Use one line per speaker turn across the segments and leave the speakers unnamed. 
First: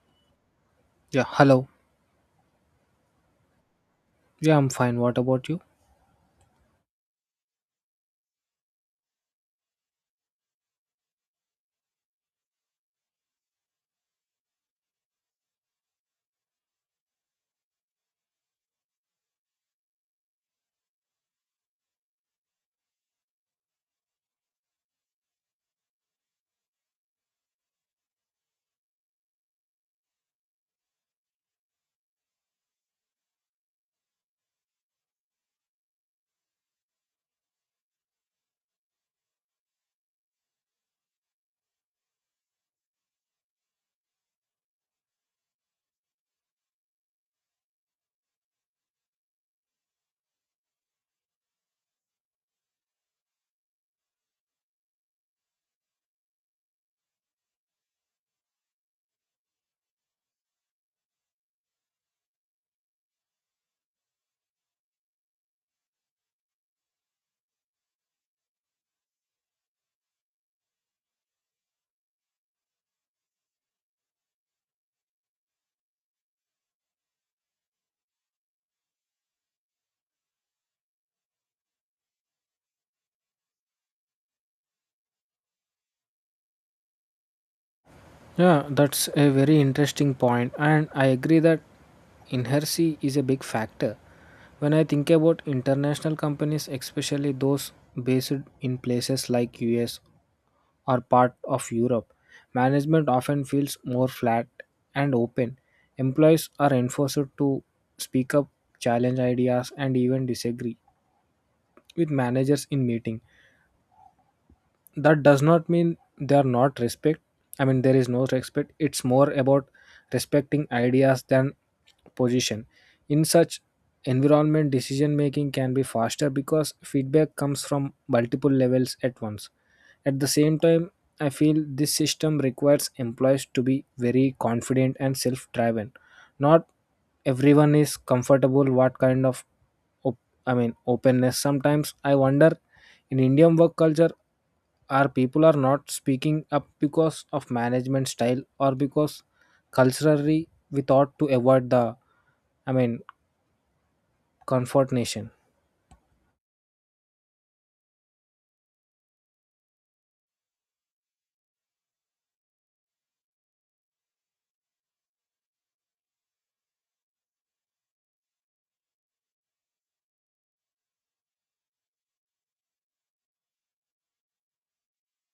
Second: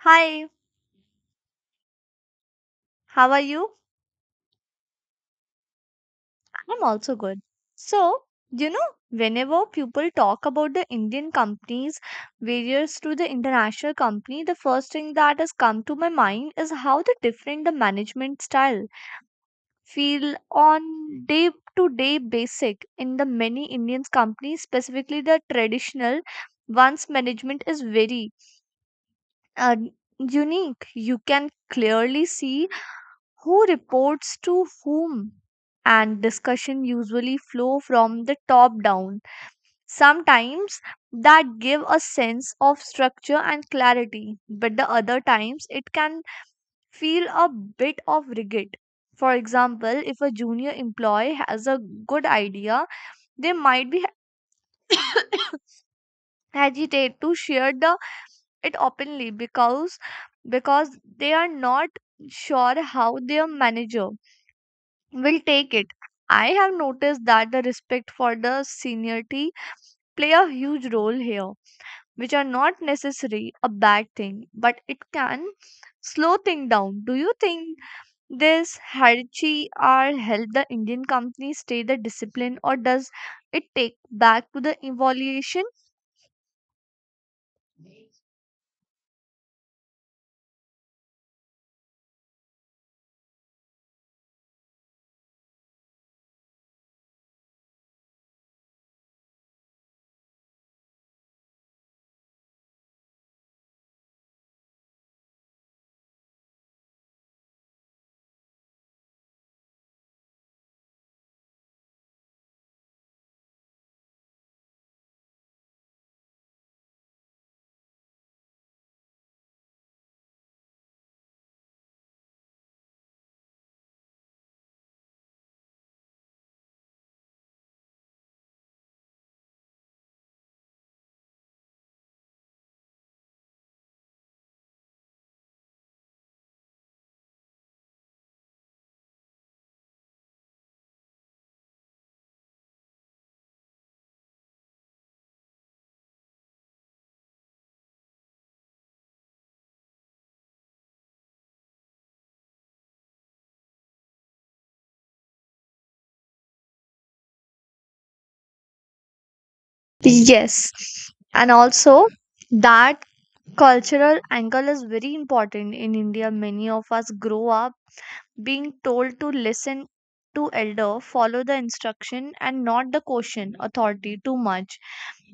Hi,
Yeah, hello.
how are you?
Yeah, I'm fine. What about you?
I'm also good. So, whenever people talk about the Indian companies, various to the international company, the first thing that has come to my mind is how the different the management style feel on day to day basic in the many Indian companies, specifically the traditional ones management is very uh, unique. You can clearly see who reports to whom, and discussion usually flow from the top down sometimes that give a sense of structure and clarity, but the other times it can feel a bit of rigid. For example, if a junior employee has a good idea, they might be agitated to share the it openly because because they are not sure how their manager will take it. I have noticed that the respect for the seniority play a huge role here, which are not necessarily a bad thing, but it can slow things down. Do you think this hierarchy are help the Indian company stay the discipline, or does it take back to the evaluation?
Yeah, that's a very interesting point, and I agree that inertia is a big factor. When I think about international companies, especially those based in places like US or part of Europe, management often feels more flat and open. Employees are enforced to speak up, challenge ideas, and even disagree with managers in meetings that does not mean they are not respect, I mean there is no respect. It's more about respecting ideas than position. In such environment decision making can be faster because feedback comes from multiple levels at once. At the same time I feel this system requires employees to be very confident and self driven. Not everyone is comfortable what kind of op- openness. Sometimes I wonder, in Indian work culture, are people are not speaking up because of management style or because culturally we thought to avoid the i mean confrontation.
Yes. And also that cultural angle is very important in India. Many of us grow up being told to listen to elder, follow the instruction and not the question authority too much,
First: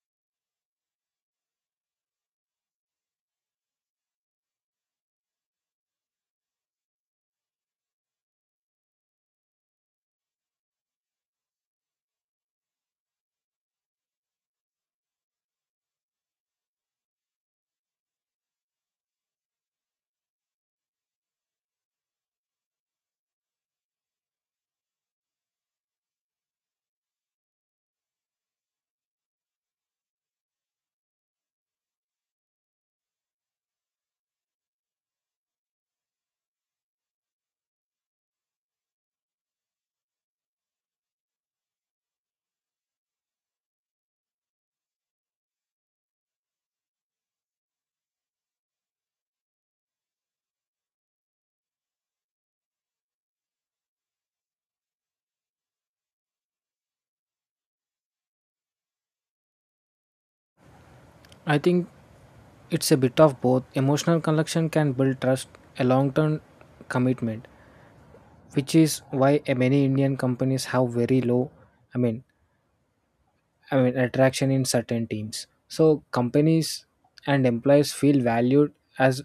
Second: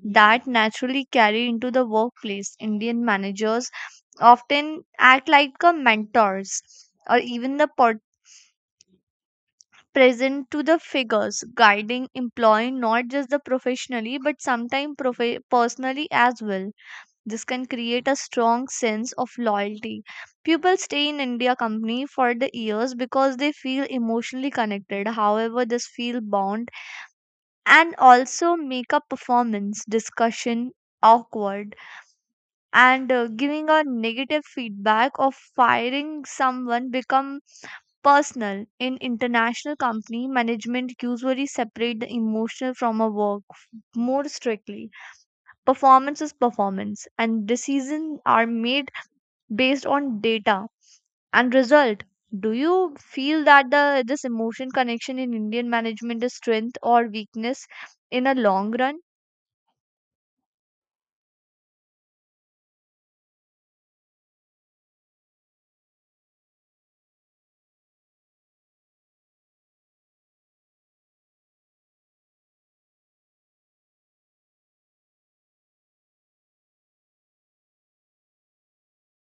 that naturally carry into the workplace. Indian managers often act like a mentors or even the present to the figures, guiding employee not just the professionally but sometimes personally as well. This can create a strong sense of loyalty. People stay in India company for the years because they feel emotionally connected. However, this feel bound and also make a performance discussion awkward, and giving a negative feedback or firing someone become personal. In international company, management usually separate the emotional from a work more strictly. Performance is performance, and decisions are made based on data and result. Do you feel that the this emotion connection in Indian management is strength or weakness in a long run?
I think it's a bit of both. Emotional connection can build trust, a long term commitment, which is why many Indian companies have very low i mean attraction in certain teams. So companies and employees feel valued as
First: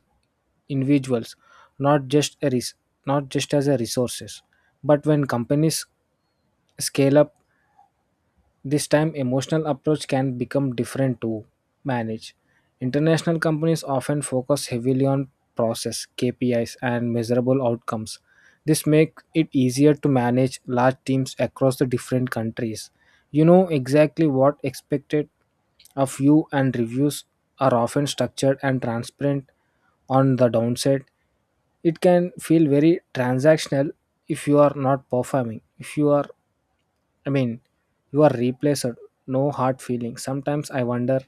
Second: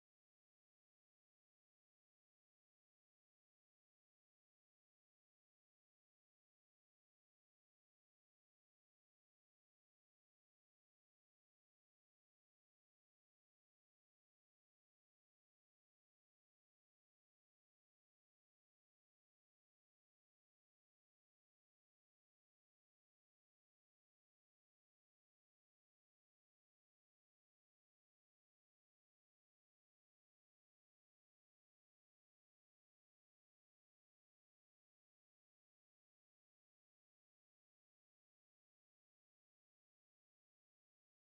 individuals, not just a res- not just as a resources. But when companies scale up this time, emotional approach can become different to manage. International companies often focus heavily on process, KPIs, and measurable outcomes. This makes it easier to manage large teams across the different countries. You know exactly what expected of you, and reviews are often structured and transparent. On the downside it can feel very transactional. If you are not performing, if you are I mean, you are replaced, no hard feelings. Sometimes I wonder,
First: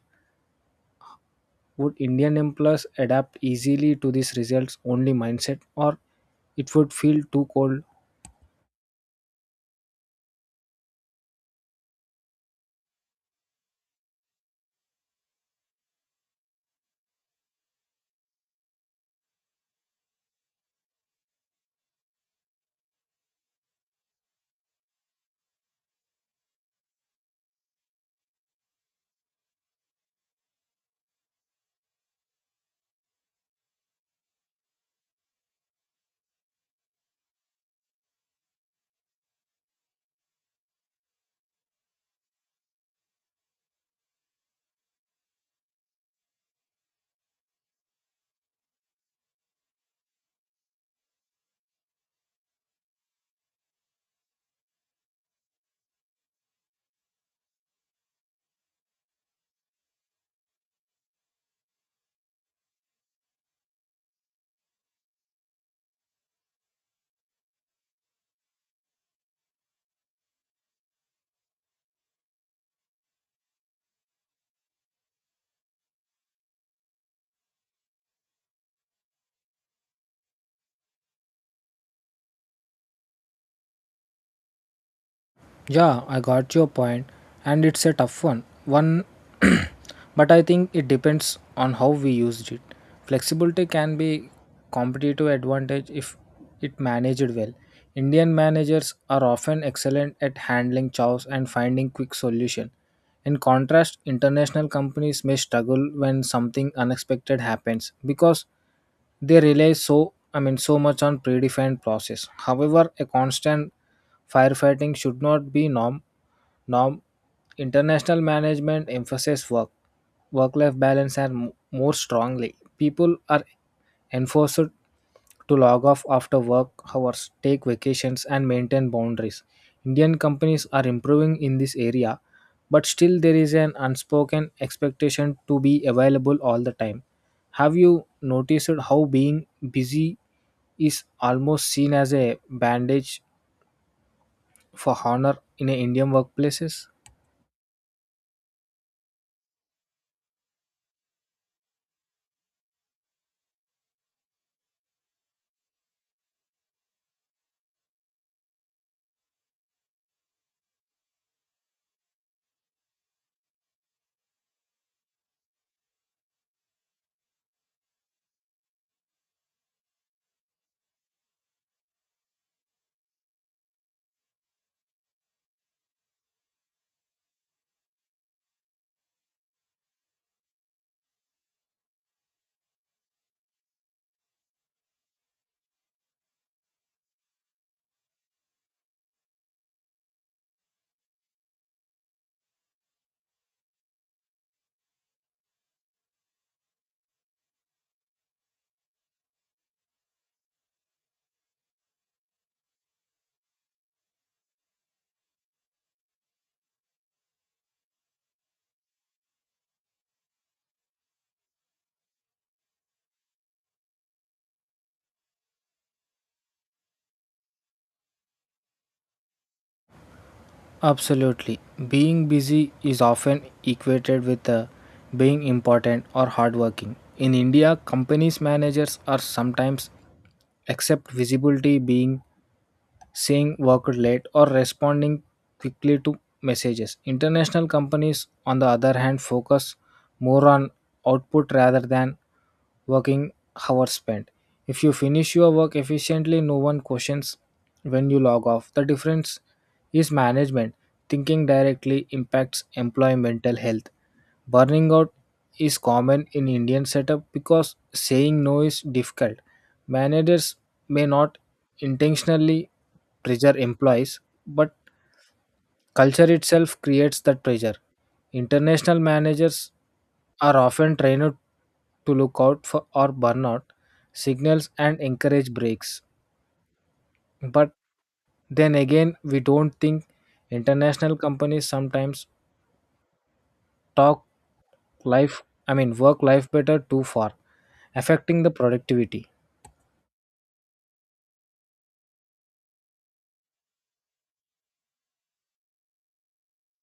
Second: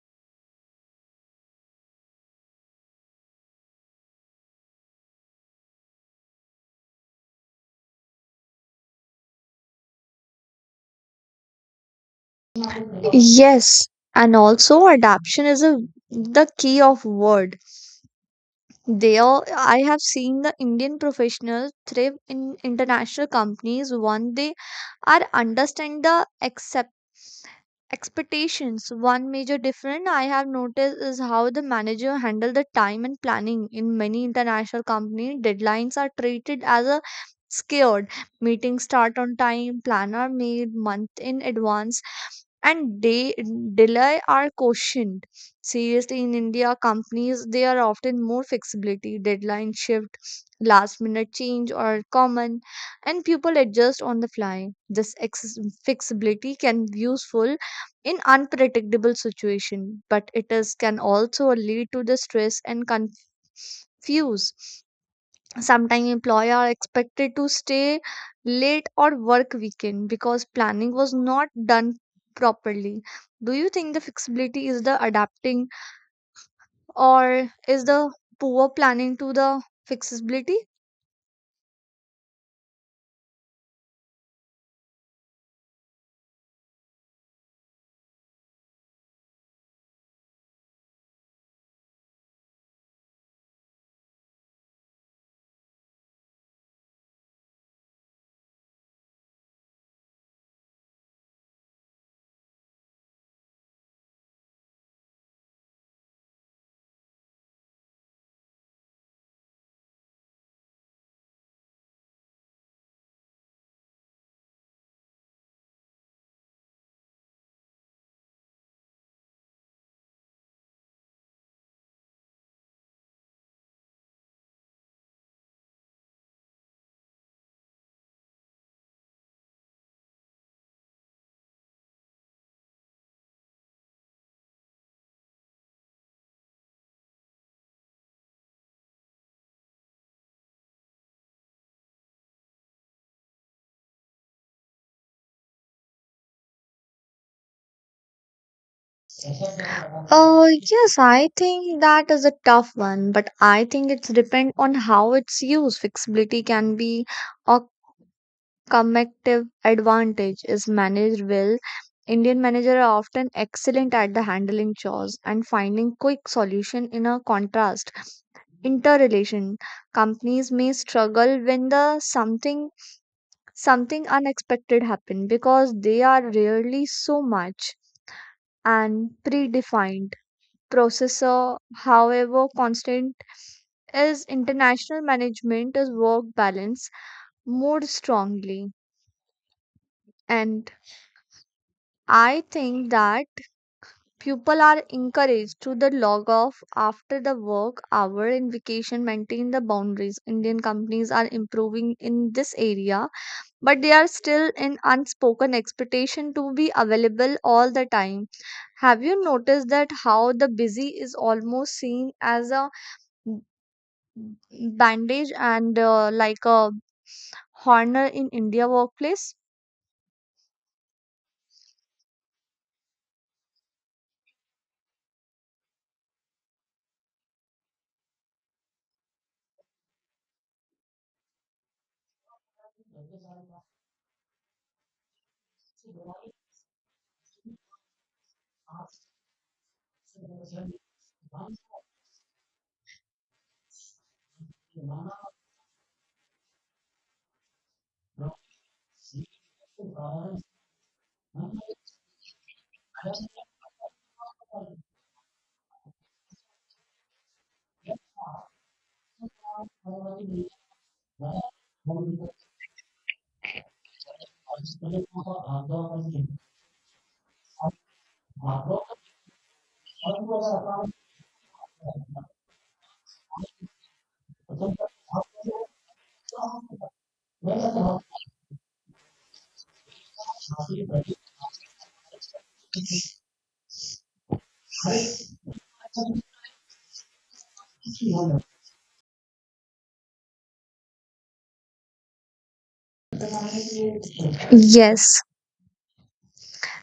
would Indian employers adapt easily to these results only mindset or it would feel too cold.
Yes, and also adaptation is a the key of word. They There, I have seen the Indian professionals thrive in international companies when they are understand the expectations. One major difference I have noticed is how the manager handle the time and planning. In many international companies, deadlines are treated as a scared, meetings start on time, planner made month in advance, and day delay are cautioned seriously. In india companies, they are often more flexibility, deadline shift, last minute change are common, and people adjust on the fly. This flexibility can be useful in unpredictable situation, but it is can also lead to the stress and confuse. Sometimes employer are expected to stay late or work weekend because planning was not done properly. Do you think the flexibility is the adapting, or is the poor planning to the flexibility?
Yeah, I got your point, and it's a tough one. One, but I think it depends on how we used it. Flexibility can be competitive advantage if it managed well. Indian managers are often excellent at handling chaos and finding quick solution. In contrast, international companies may struggle when something unexpected happens because they rely so much on predefined process. However, a constant firefighting should not be norm. International management emphasizes work life balance and more strongly. People are enforced to log off after work hours, take vacations, and maintain boundaries. Indian companies are improving in this area, but still there is an unspoken expectation to be available all the time. Have you noticed how being busy is almost seen as a bandage for honor in Indian workplaces?
Yes, I think that is a tough one, but I think it's depend on how it's used. Flexibility can be a competitive advantage is managed well. Indian managers are often excellent at the handling chores and finding quick solution, in a contrast interrelation. Companies may struggle when the something unexpected happen because they are rarely so much and predefined processor. However, constant is international management is work balance more strongly, and I think that people are encouraged to the log off after the work hour and vacation maintain the boundaries. Indian companies are improving in this area, but they are still in unspoken expectation to be available all the time. Have you noticed that how the busy is almost seen as a bandage and like a honor in India workplace?
Absolutely. Being busy is often equated with being important or hardworking. In India, companies' managers are sometimes accept visibility being saying work late, or responding quickly to messages. International companies, on the other hand, focus more on output rather than working hours spent. If you finish your work efficiently, no one questions when you log off. The difference is management. Thinking directly impacts employee mental health. Burning out is common in Indian setup because saying no is difficult. Managers may not intentionally pressure employees, but culture itself creates that pressure. International managers are often trained to look out for or burnout signals and encourage breaks. But then again, we don't think international companies sometimes talk life, work life better too far, affecting the productivity.
Yes,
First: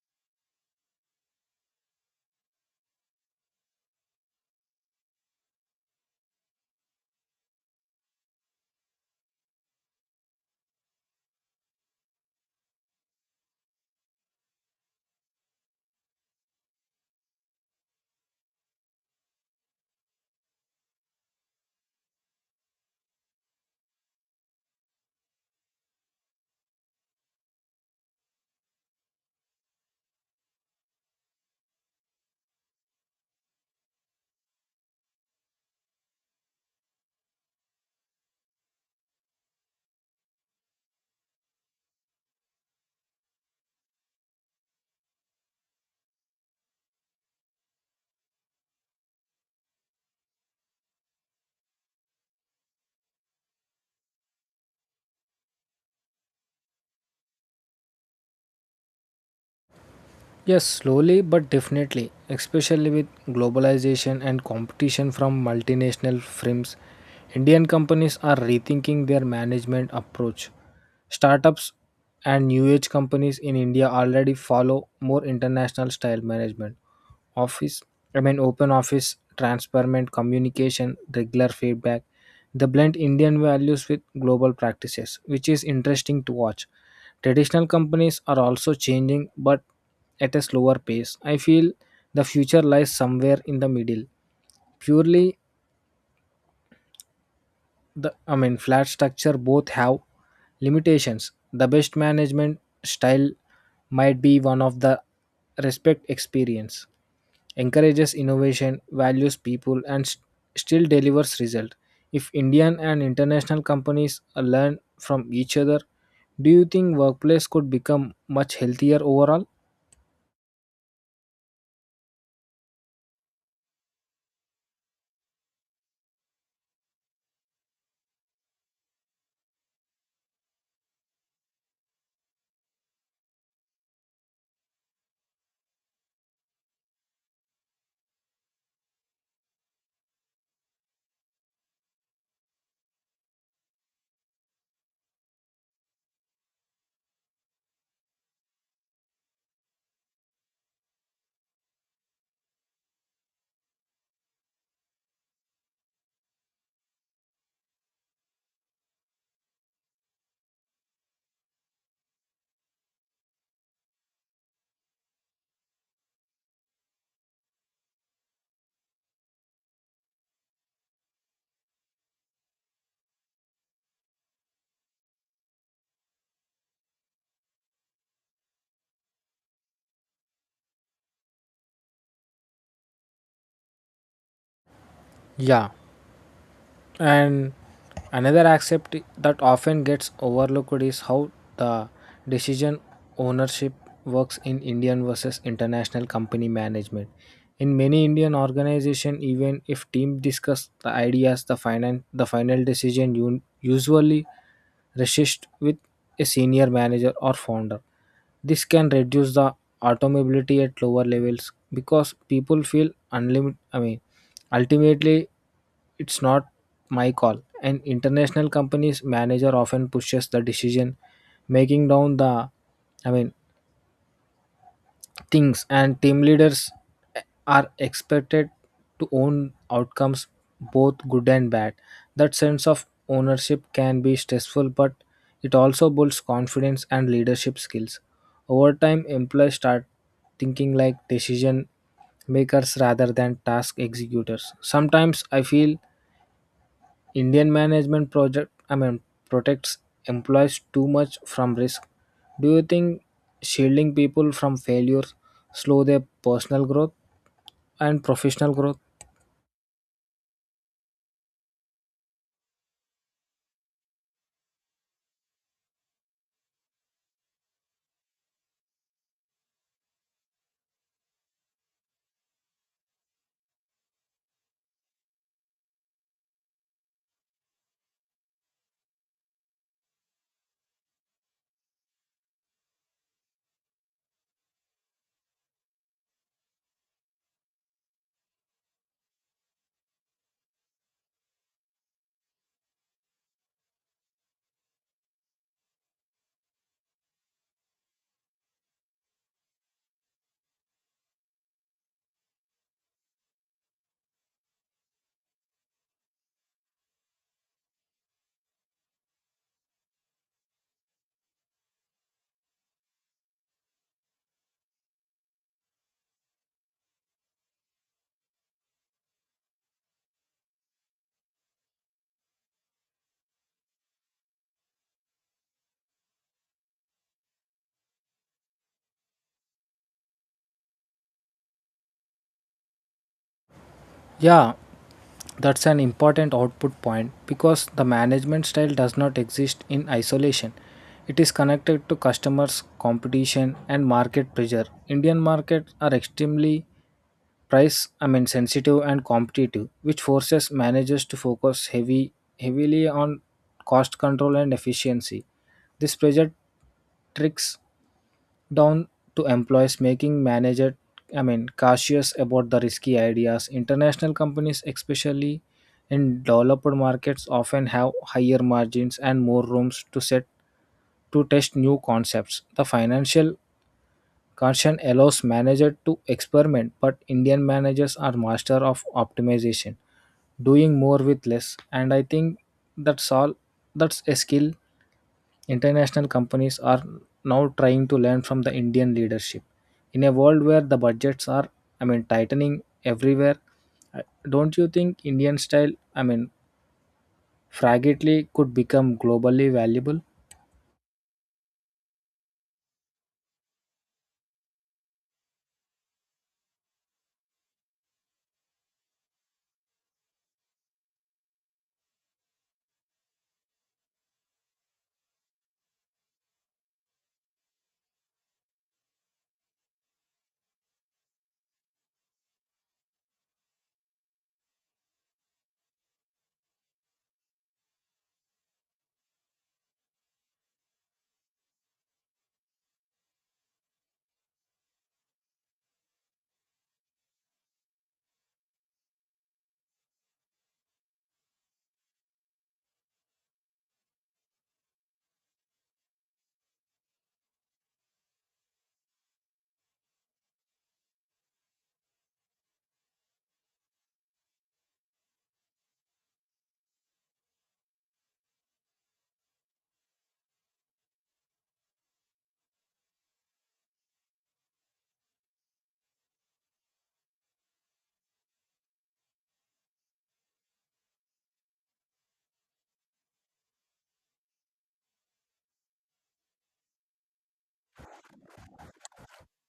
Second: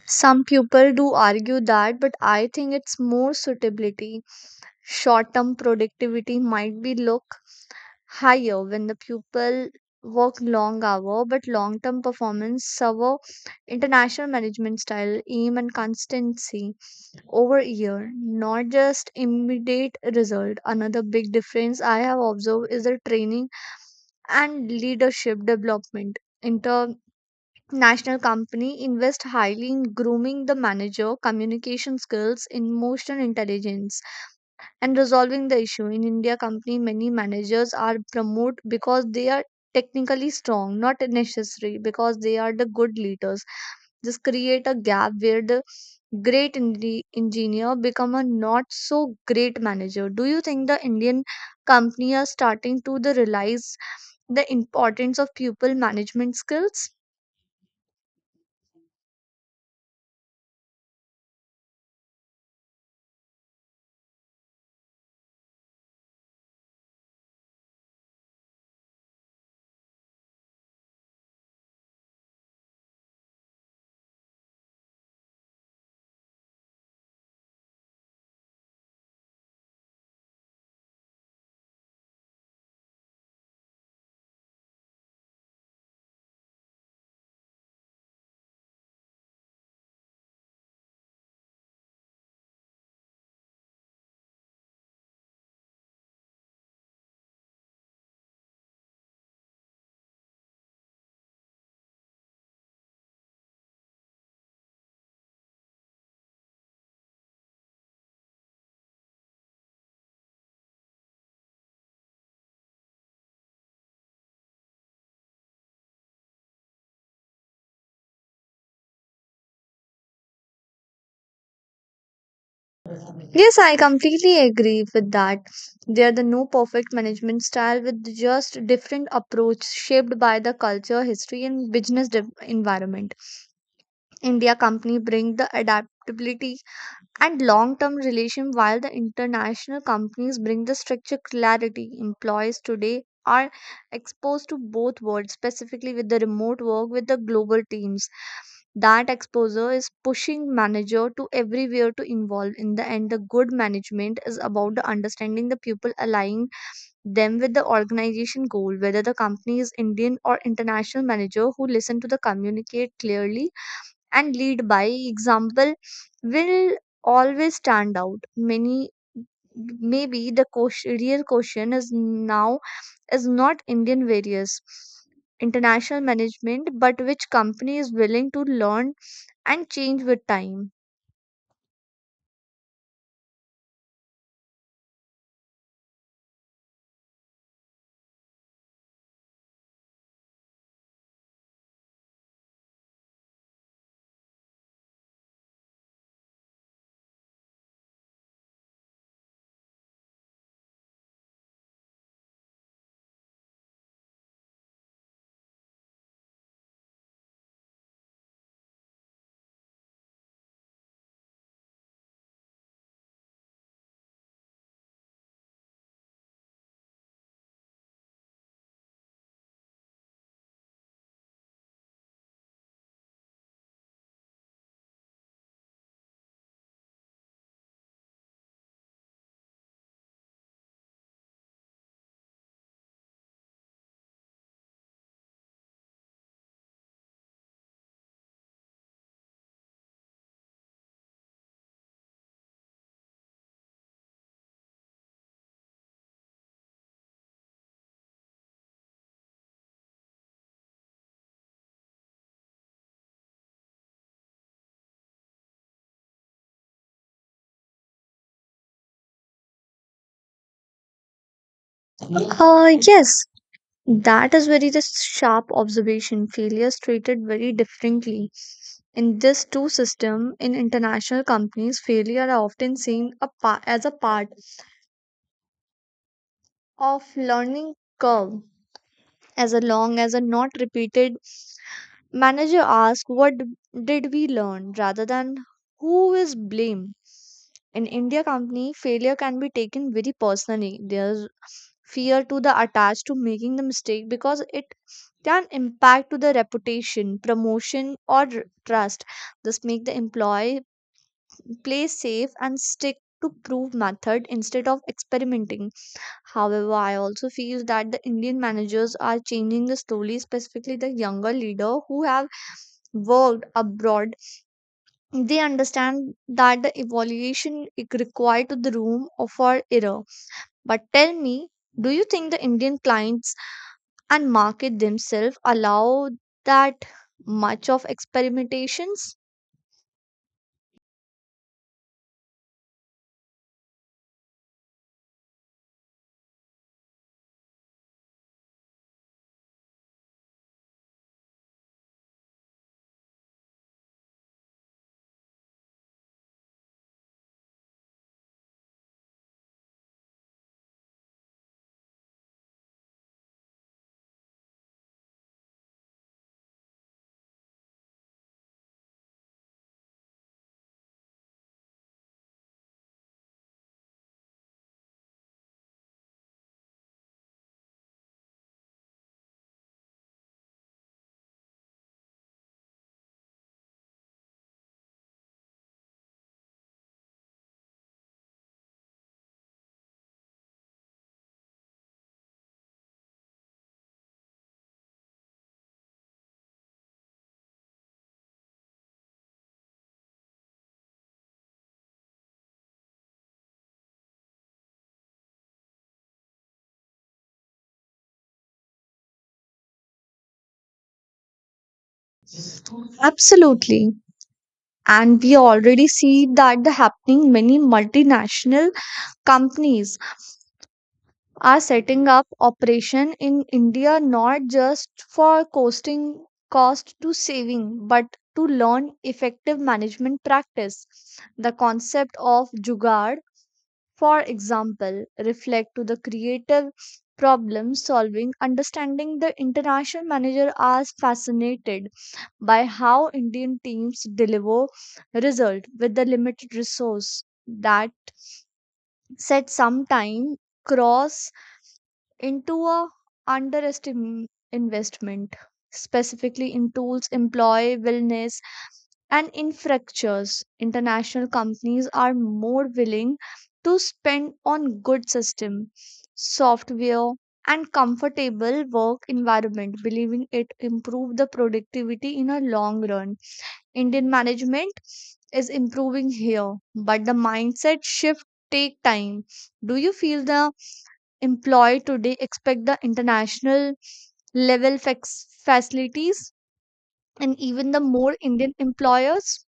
some people do argue that, but I think it's more suitability. Short term productivity might be look higher when the pupil work long hour, but long term performance server international management style, aim and constancy over year, not just immediate result. Another big difference I have observed is the training and leadership development. International company invest highly in grooming the manager, communication skills, emotional intelligence and resolving the issue. In India company, many managers are promoted because they are technically strong, not necessary because they are the good leaders. This create a gap where the great engineer become a not so great manager. Do you think the Indian company are starting to the realize the importance of people management skills?
Yes, slowly but definitely, especially with globalization and competition from multinational firms, Indian companies are rethinking their management approach. Startups and new age companies in India already follow more international style management. Office, Open office, transparent communication, regular feedback. They blend Indian values with global practices, which is interesting to watch. Traditional companies are also changing, but at a slower pace. I feel the future lies somewhere in the middle. Purely the I mean flat structure both have limitations. The best management style might be one of the respect experience, encourages innovation, values people and still delivers result. If Indian and international companies learn from each other, do you think workplace could become much healthier overall?
Yes, I completely agree with that. They are the no perfect management style with just different approach shaped by the culture, history, and business environment. India company bring the adaptability and long term relation, while the international companies bring the structure clarity. Employees today are exposed to both worlds, specifically with the remote work with the global teams. That exposure is pushing manager to everywhere to involve. In the end, the good management is about the understanding the people, aligning them with the organization goal. Whether the company is indian or international, manager who listen to the communicate clearly and lead by example will always stand out. Many maybe the question, real question is now is not indian various international management, but which company is willing to learn and change with time.
Yeah. And another aspect that often gets overlooked is how the decision ownership works in Indian versus international company management. In many Indian organizations, even if teams discuss the ideas, the final decision usually rests with a senior manager or founder. This can reduce the automobility at lower levels because people feel unlimited. Ultimately, it's not my call. An international company's manager often pushes the decision making down the I mean things and team leaders are expected to own outcomes, both good and bad. That sense of ownership can be stressful but it also builds confidence and leadership skills. Over time employees start thinking like decision makers rather than task executors. Sometimes I feel Indian management project I mean protects employees too much from risk. Do you think shielding people from failures slow their personal growth and professional growth?
Yes, that is very the sharp observation. Failures treated very differently in this two system. In international companies, failure are often seen a as a part of learning curve, as long as are not repeated. Manager ask what did we learn rather than who is blamed. In india company, failure can be taken very personally. There's fear to the attached to making the mistake because it can impact to the reputation, promotion or trust. This make the employee play safe and stick to prove method instead of experimenting. However, I also feel that the Indian managers are changing the slowly, specifically the younger leader who have worked abroad. They understand that the evaluation is required to the room for error. But tell me, do you think the Indian clients and market themselves allow that much of experimentations?
Yeah, that's an important output point because the management style does not exist in isolation. It is connected to customers, competition and market pressure. Indian markets are extremely price I mean sensitive and competitive, which forces managers to focus heavy heavily on cost control and efficiency. This pressure tricks down to employees making manager cautious about the risky ideas. International companies, especially in developed markets, often have higher margins and more rooms to test new concepts. The financial caution allows manager to experiment, but Indian managers are master of optimization, doing more with less. And I think that's all. That's a skill international companies are now trying to learn from the Indian leadership. In a world where the budgets are, tightening everywhere, I- don't you think Indian style, fragility could become globally valuable?
Absolutely. And we already see that the happening. Many multinational companies are setting up operation in India not just for costing cost to saving but to learn effective management practice. The concept of jugaad, for example, reflect to the creative problem solving. Understanding the international manager as fascinated by how Indian teams deliver result with the limited resource, that said sometime cross into a underestimate investment, specifically in tools, employee wellness and infrastructures. International companies are more willing to spend on good system, software and comfortable work environment, believing it improve the productivity in a long run. Indian management is improving here, but the mindset shift take time. Do you feel the employed today expect the international level facilities and even the more Indian employers?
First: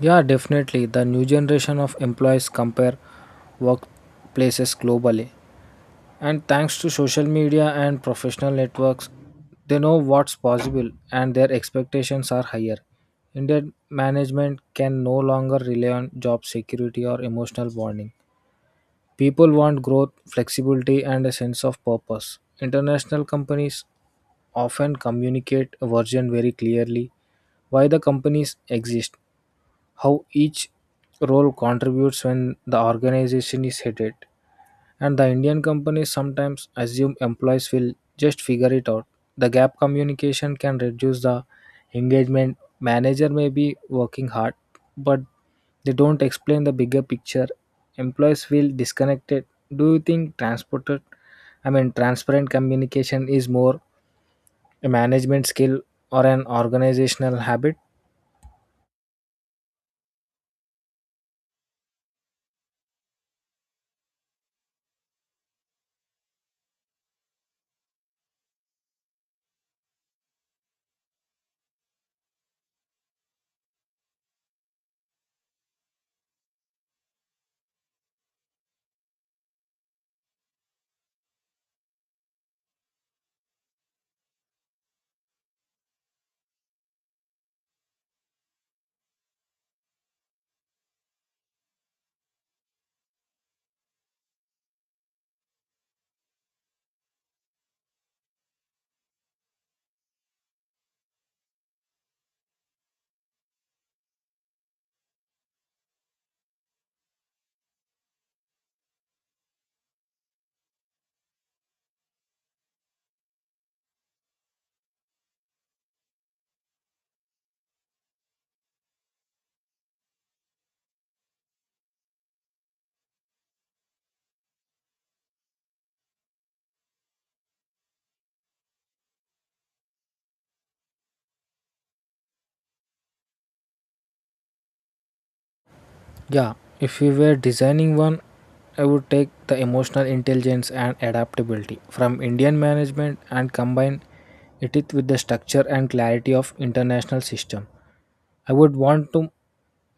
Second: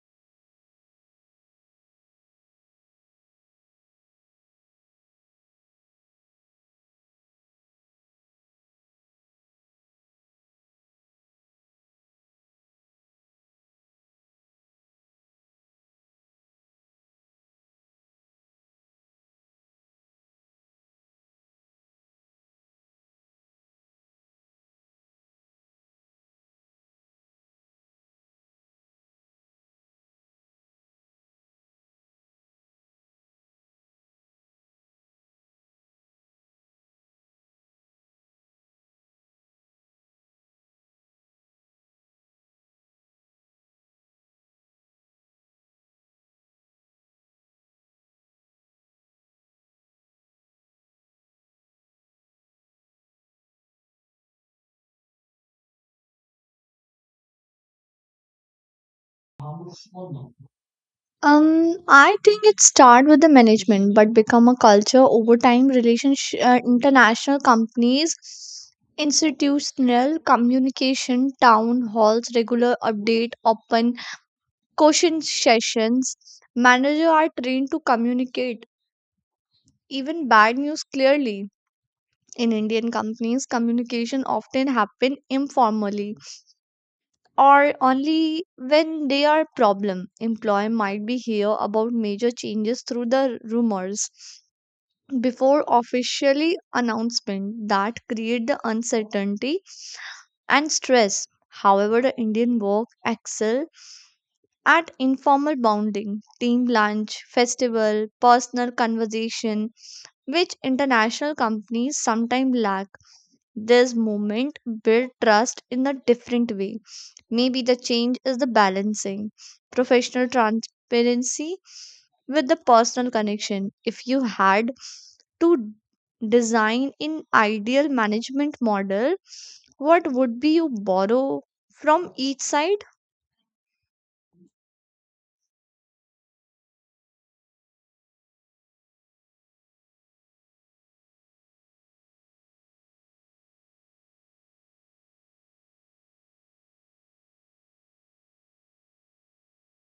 Yeah, definitely. The new generation of employees compare workplaces globally. And thanks to social media and professional networks, they know what's possible and their expectations are higher. Indian management can no longer rely on job security or emotional bonding. People want growth, flexibility, and a sense of purpose. International companies often communicate a version very clearly why the companies exist, how each role contributes when the organization is headed, and the Indian companies sometimes assume employees will just figure it out. The gap communication can reduce the engagement. Manager may be working hard, but they don't explain the bigger picture. Employees feel disconnected. Do you think transported I mean transparent communication is more a management skill or an organizational habit?
I think it start with the management, but become a culture over time. Relationship, international companies, institutional communication, town halls, regular update, open question sessions. Manager are trained to communicate even bad news clearly. In Indian companies, communication often happen informally or only when they are problem. Employee might be hear about major changes through the rumors before officially announcement that create the uncertainty and stress. However, the Indian work excel at informal bonding, team lunch, festival, personal conversation, which international companies sometimes lack. This movement build trust in a different way. Maybe the change is the balancing professional transparency with the personal connection. If you had to design an ideal management model, what would be you borrow from each side?
Yeah, if we were designing one, I would take the emotional intelligence and adaptability from Indian management and combine it with the structure and clarity of international system. I would want to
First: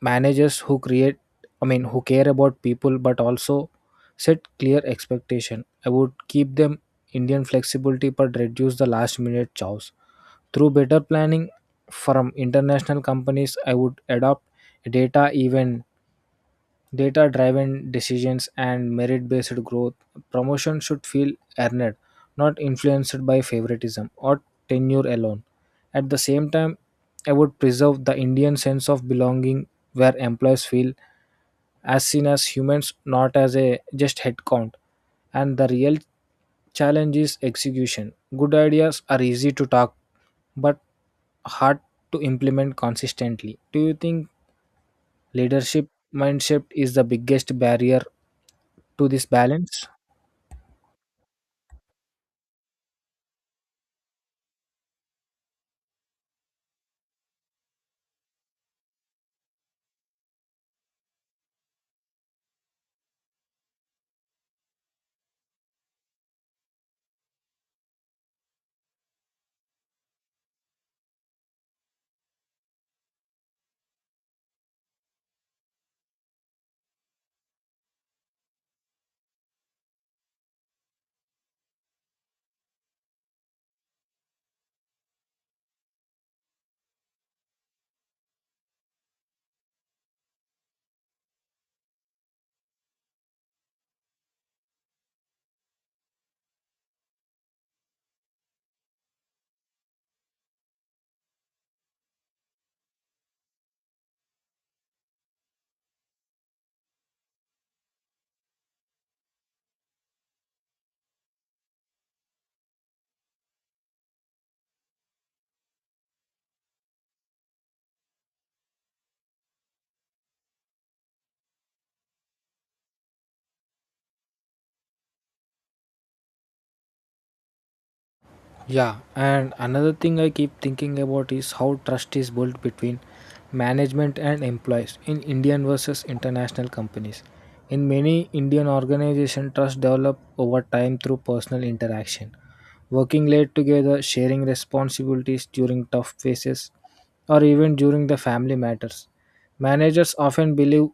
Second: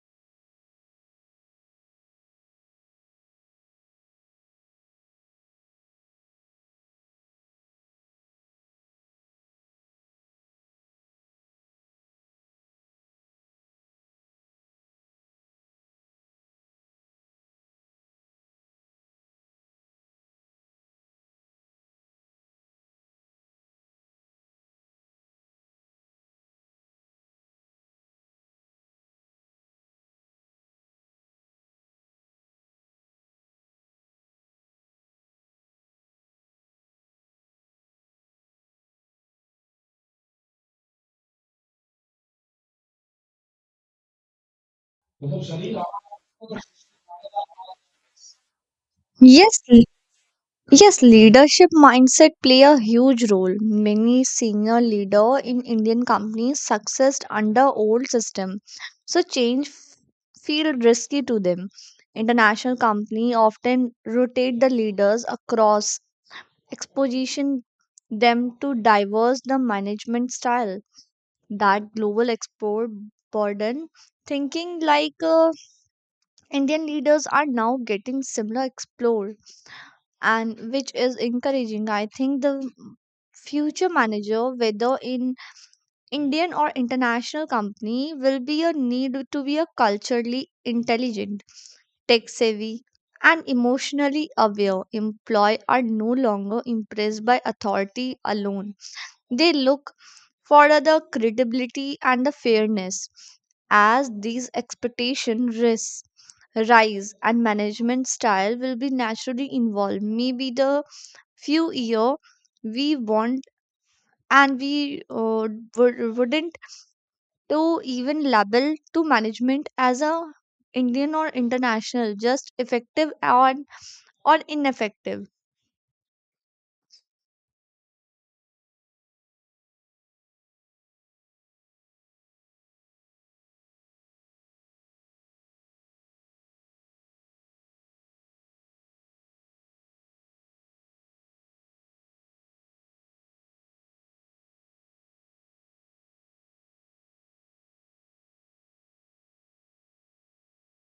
managers who create who care about people but also set clear expectation. I would keep them Indian flexibility but reduce the last minute chows. Through better planning from international companies, I would adopt data even data driven decisions and merit based growth. Promotion should feel earned, not influenced by favoritism or tenure alone. At the same time I would preserve the Indian sense of belonging, where employees feel as seen as humans, not as a just headcount. And the real challenge is execution. Good ideas are easy to talk, but hard to implement consistently. Do you think leadership mindset is the biggest barrier to this
Yes,
balance?
yes, leadership mindset play a huge role. Many senior leader in Indian companies successed under old system, so change feel risky to them. International company often rotate the leaders across exposition them to diverse the management style. That global export burden thinking like Indian leaders are now getting similar explore, and which is encouraging. I think the future manager, whether in Indian or international company, will be a need to be a culturally intelligent, tech savvy, and emotionally aware. Employees are no longer impressed by authority alone, they look for the credibility and the fairness. As these expectation risks rise, and management style will be naturally involved. Maybe the few year we want, and we wouldn't to even label to management as a Indian or international, just effective or ineffective.
Yeah, and another thing I keep thinking about is how trust is built between management and employees in Indian versus international companies. In many Indian organizations, trust develop over time through personal interaction, working late together, sharing responsibilities during tough phases, or even during the family matters. Managers often believe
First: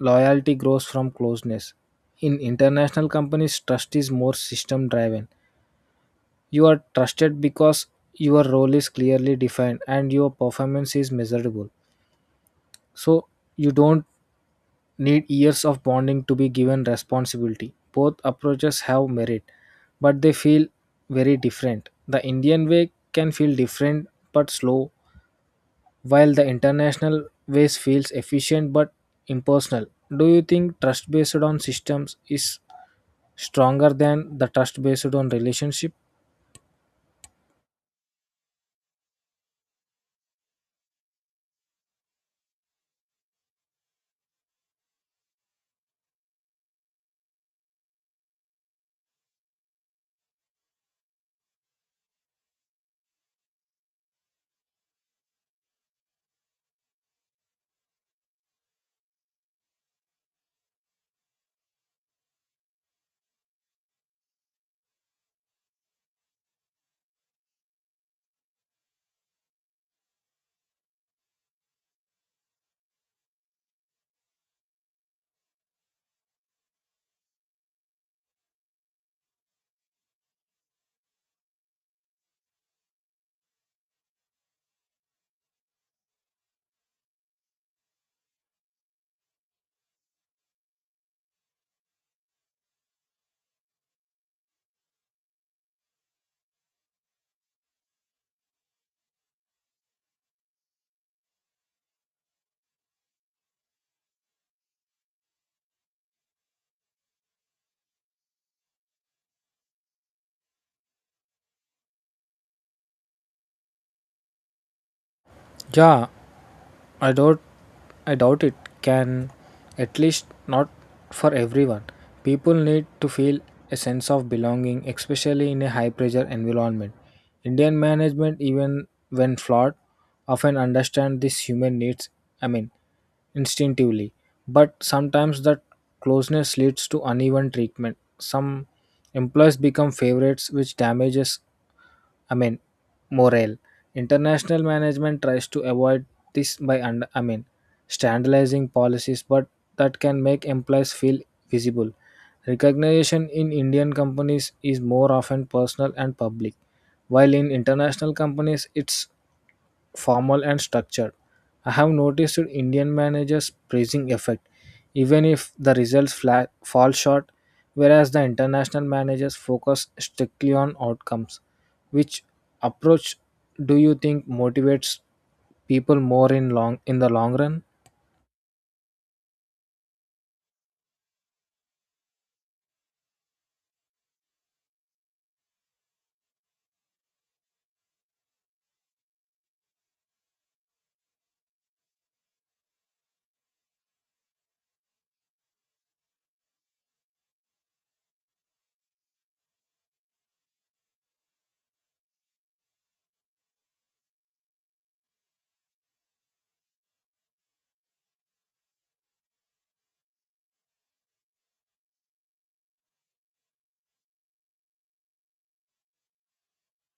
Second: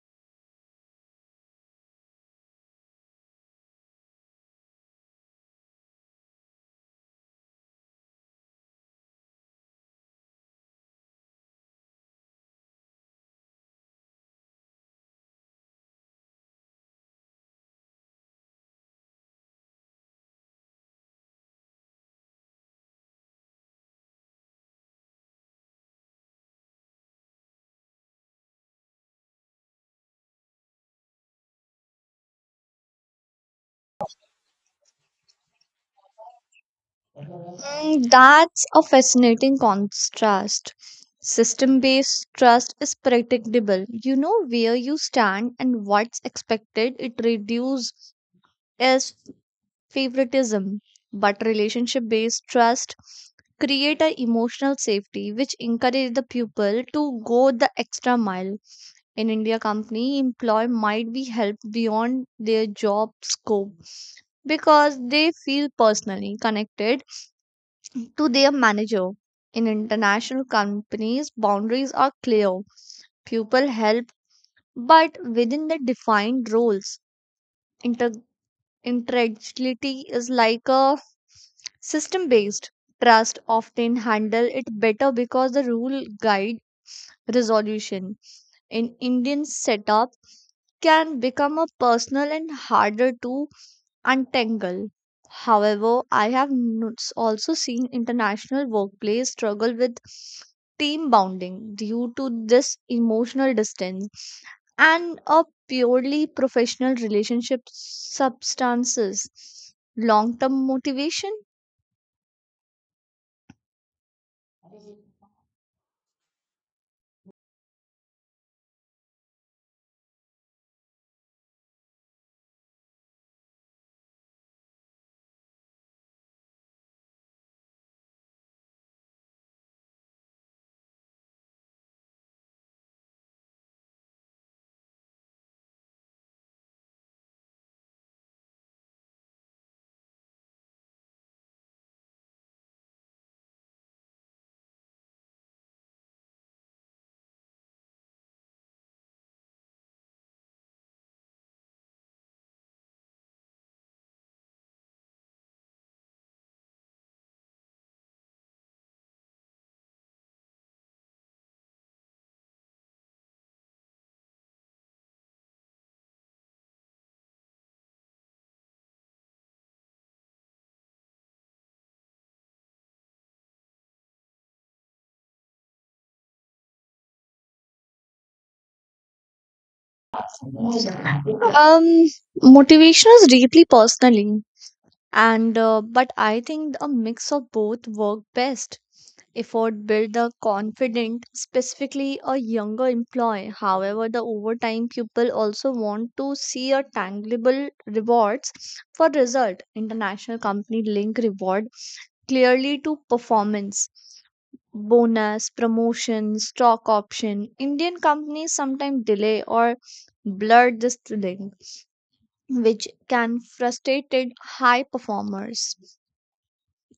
loyalty grows from closeness. In international companies, trust is more system driven. You are trusted because your role is clearly defined and your performance is measurable. So you don't need years of bonding to be given responsibility. Both approaches have merit, but they feel very different. The Indian way can feel different but slow, while the international ways feels efficient but impersonal. Do you think trust based on systems is stronger than the trust based on relationship?
Mm, that's a fascinating contrast. System based trust is predictable. You know where you stand and what's expected. It reduces as favoritism. But relationship based trust create a emotional safety, which encourage the pupil to go the extra mile. In India company, employee might be helped beyond their job scope because they feel personally connected to their manager. In international companies, boundaries are clear. People help, but within the defined roles. Inter- Integrity is like a system based trust, often handle it better because the rule guide resolution in Indian setup can become a personal and harder to untangle. However, I have also seen international workplace struggle with team bonding due to this emotional distance, and a purely professional relationship substances long term motivation.
Yeah, I doubt I doubt it can, at least not for everyone. People need to feel a sense of belonging, especially in a high pressure environment. Indian management, even when flawed, often understand these human needs, I mean, instinctively. But sometimes that closeness leads to uneven treatment. Some employees become favorites, which damages, I mean, morale. International management tries to avoid this by, standardizing policies, but that can make employees feel visible. Recognition in Indian companies is more often personal and public, while in international companies it's formal and structured. I have noticed Indian managers praising effort, even if the results fall short, whereas the international managers focus strictly on outcomes. Which approach do you think motivates people more in the long run?
um Motivation is deeply personal, and but I think a mix of both work best. Effort build the confident, specifically a younger employee. However, the overtime pupil also want to see a tangible rewards for result. International company link reward clearly to performance, bonus, promotion, stock option. Indian companies sometimes delay or blur this link, which can frustrate high performers.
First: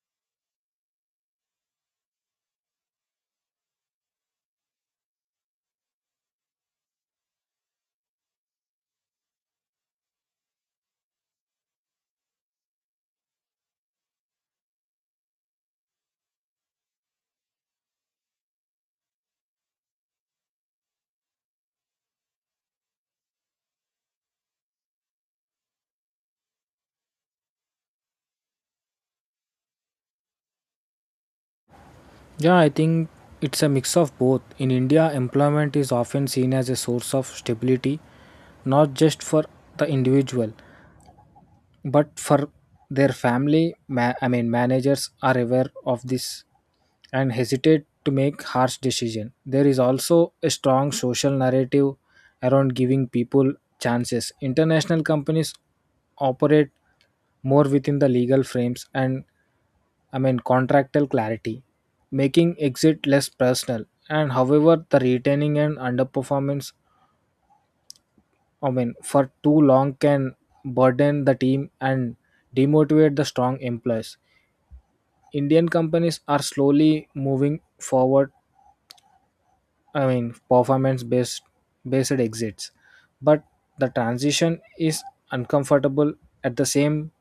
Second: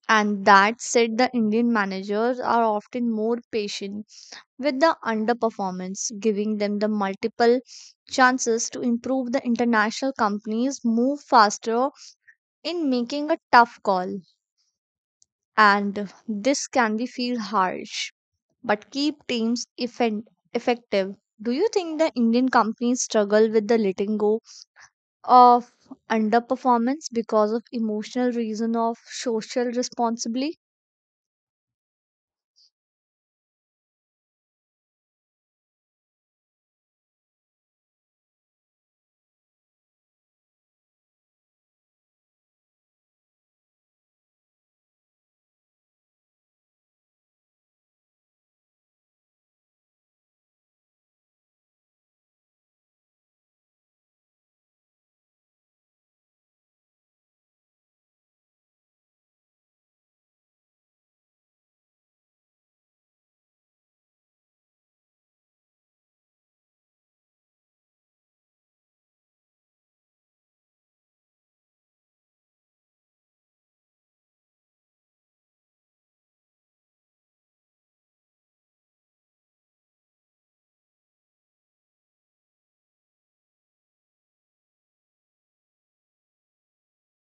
And that said, the Indian managers are often more patient with the underperformance, giving them the multiple chances to improve. The international companies move faster in making a tough call, and this can be feel harsh, but keep teams effective. Do you think the Indian companies struggle with the letting go of underperformance because of emotional reason of social responsibility?
Yeah, I think it's a mix of both. In India, employment is often seen as a source of stability, not just for the individual, but for their family managers are aware of this and hesitate to make harsh decision. There is also a strong social narrative around giving people chances. International companies operate more within the legal frames and contractual clarity, making exit less personal. And however the retaining and underperformance, for too long can burden the team and demotivate the strong employees. Indian companies are slowly moving forward. Performance based exits, but the transition is uncomfortable. At the same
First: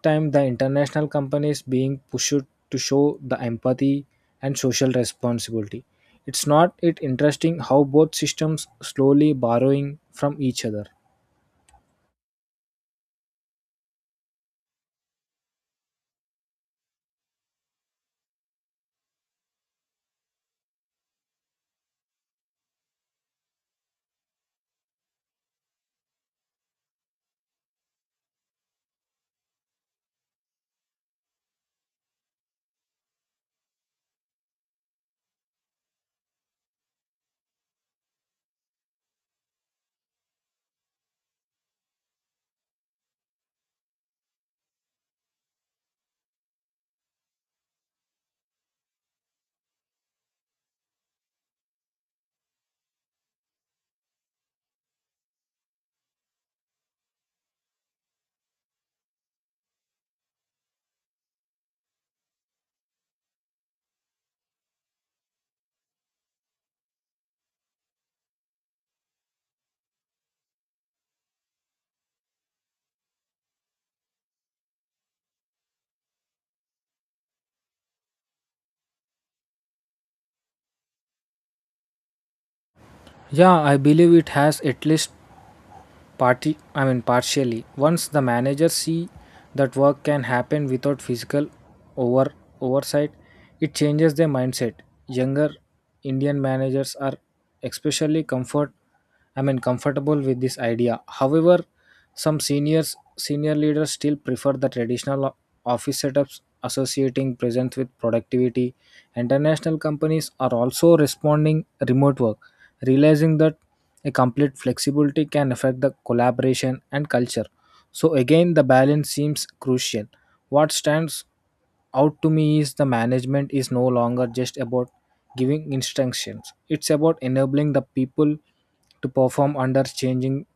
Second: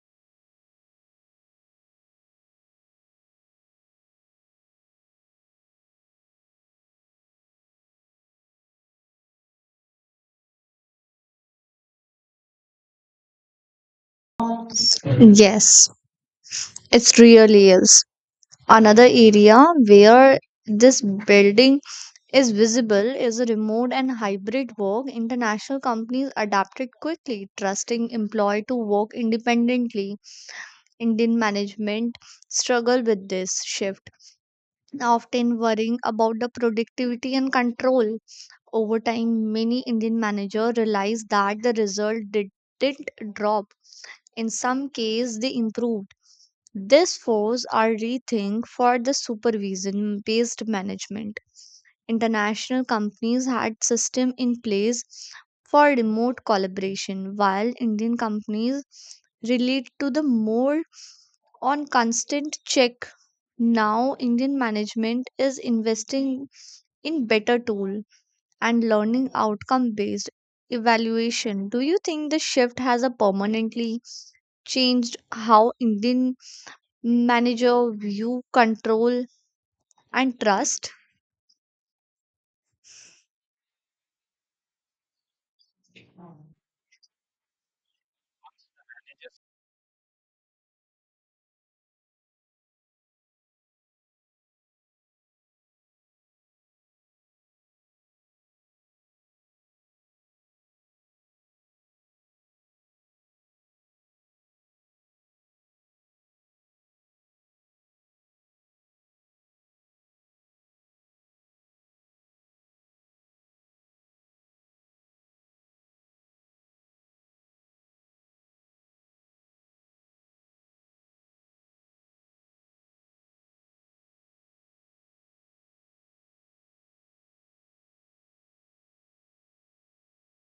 time, the international companies being pushed to show the empathy and social responsibility. It's not it interesting how both systems slowly borrowing from each other.
Yes, it really is. Another area where this building is visible is remote and hybrid work. International companies adapted quickly, trusting employee to work independently. Indian management struggle with this shift, often worrying about the productivity and control. Over time, many Indian managers realized that the result didn't drop. In some cases, they improved. This forced our rethink for the supervision based management. International companies had system in place for remote collaboration, while Indian companies relate to the more on constant check. Now indian management is investing in better tool and learning outcome based evaluation. Do you think the shift has a permanently changed how Indian manager view control and trust?
Yeah, I believe it has, at least party I mean partially. Once the managers see that work can happen without physical over oversight, it changes their mindset. Younger Indian managers are especially comfortable with this idea. However, some senior leaders still prefer the traditional office setups associating presence with productivity. International companies are also responding remote work, realizing that a complete flexibility can affect the collaboration and culture. So, again, the balance seems crucial. What stands out to me is the management is no longer just about giving instructions, it's about enabling the people to perform under changing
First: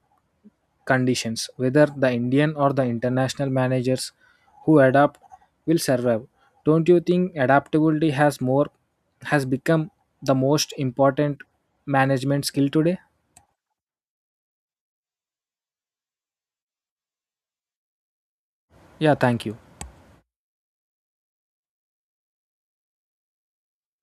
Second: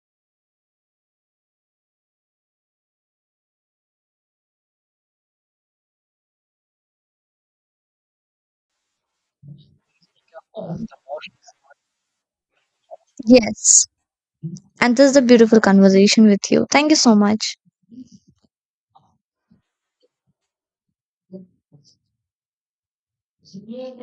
conditions. Whether the Indian or the international managers who adapt will survive. Don't you think adaptability has become the most important management skill today?
Yes. And this is a beautiful conversation with you. Thank you so much.
Yeah, thank you.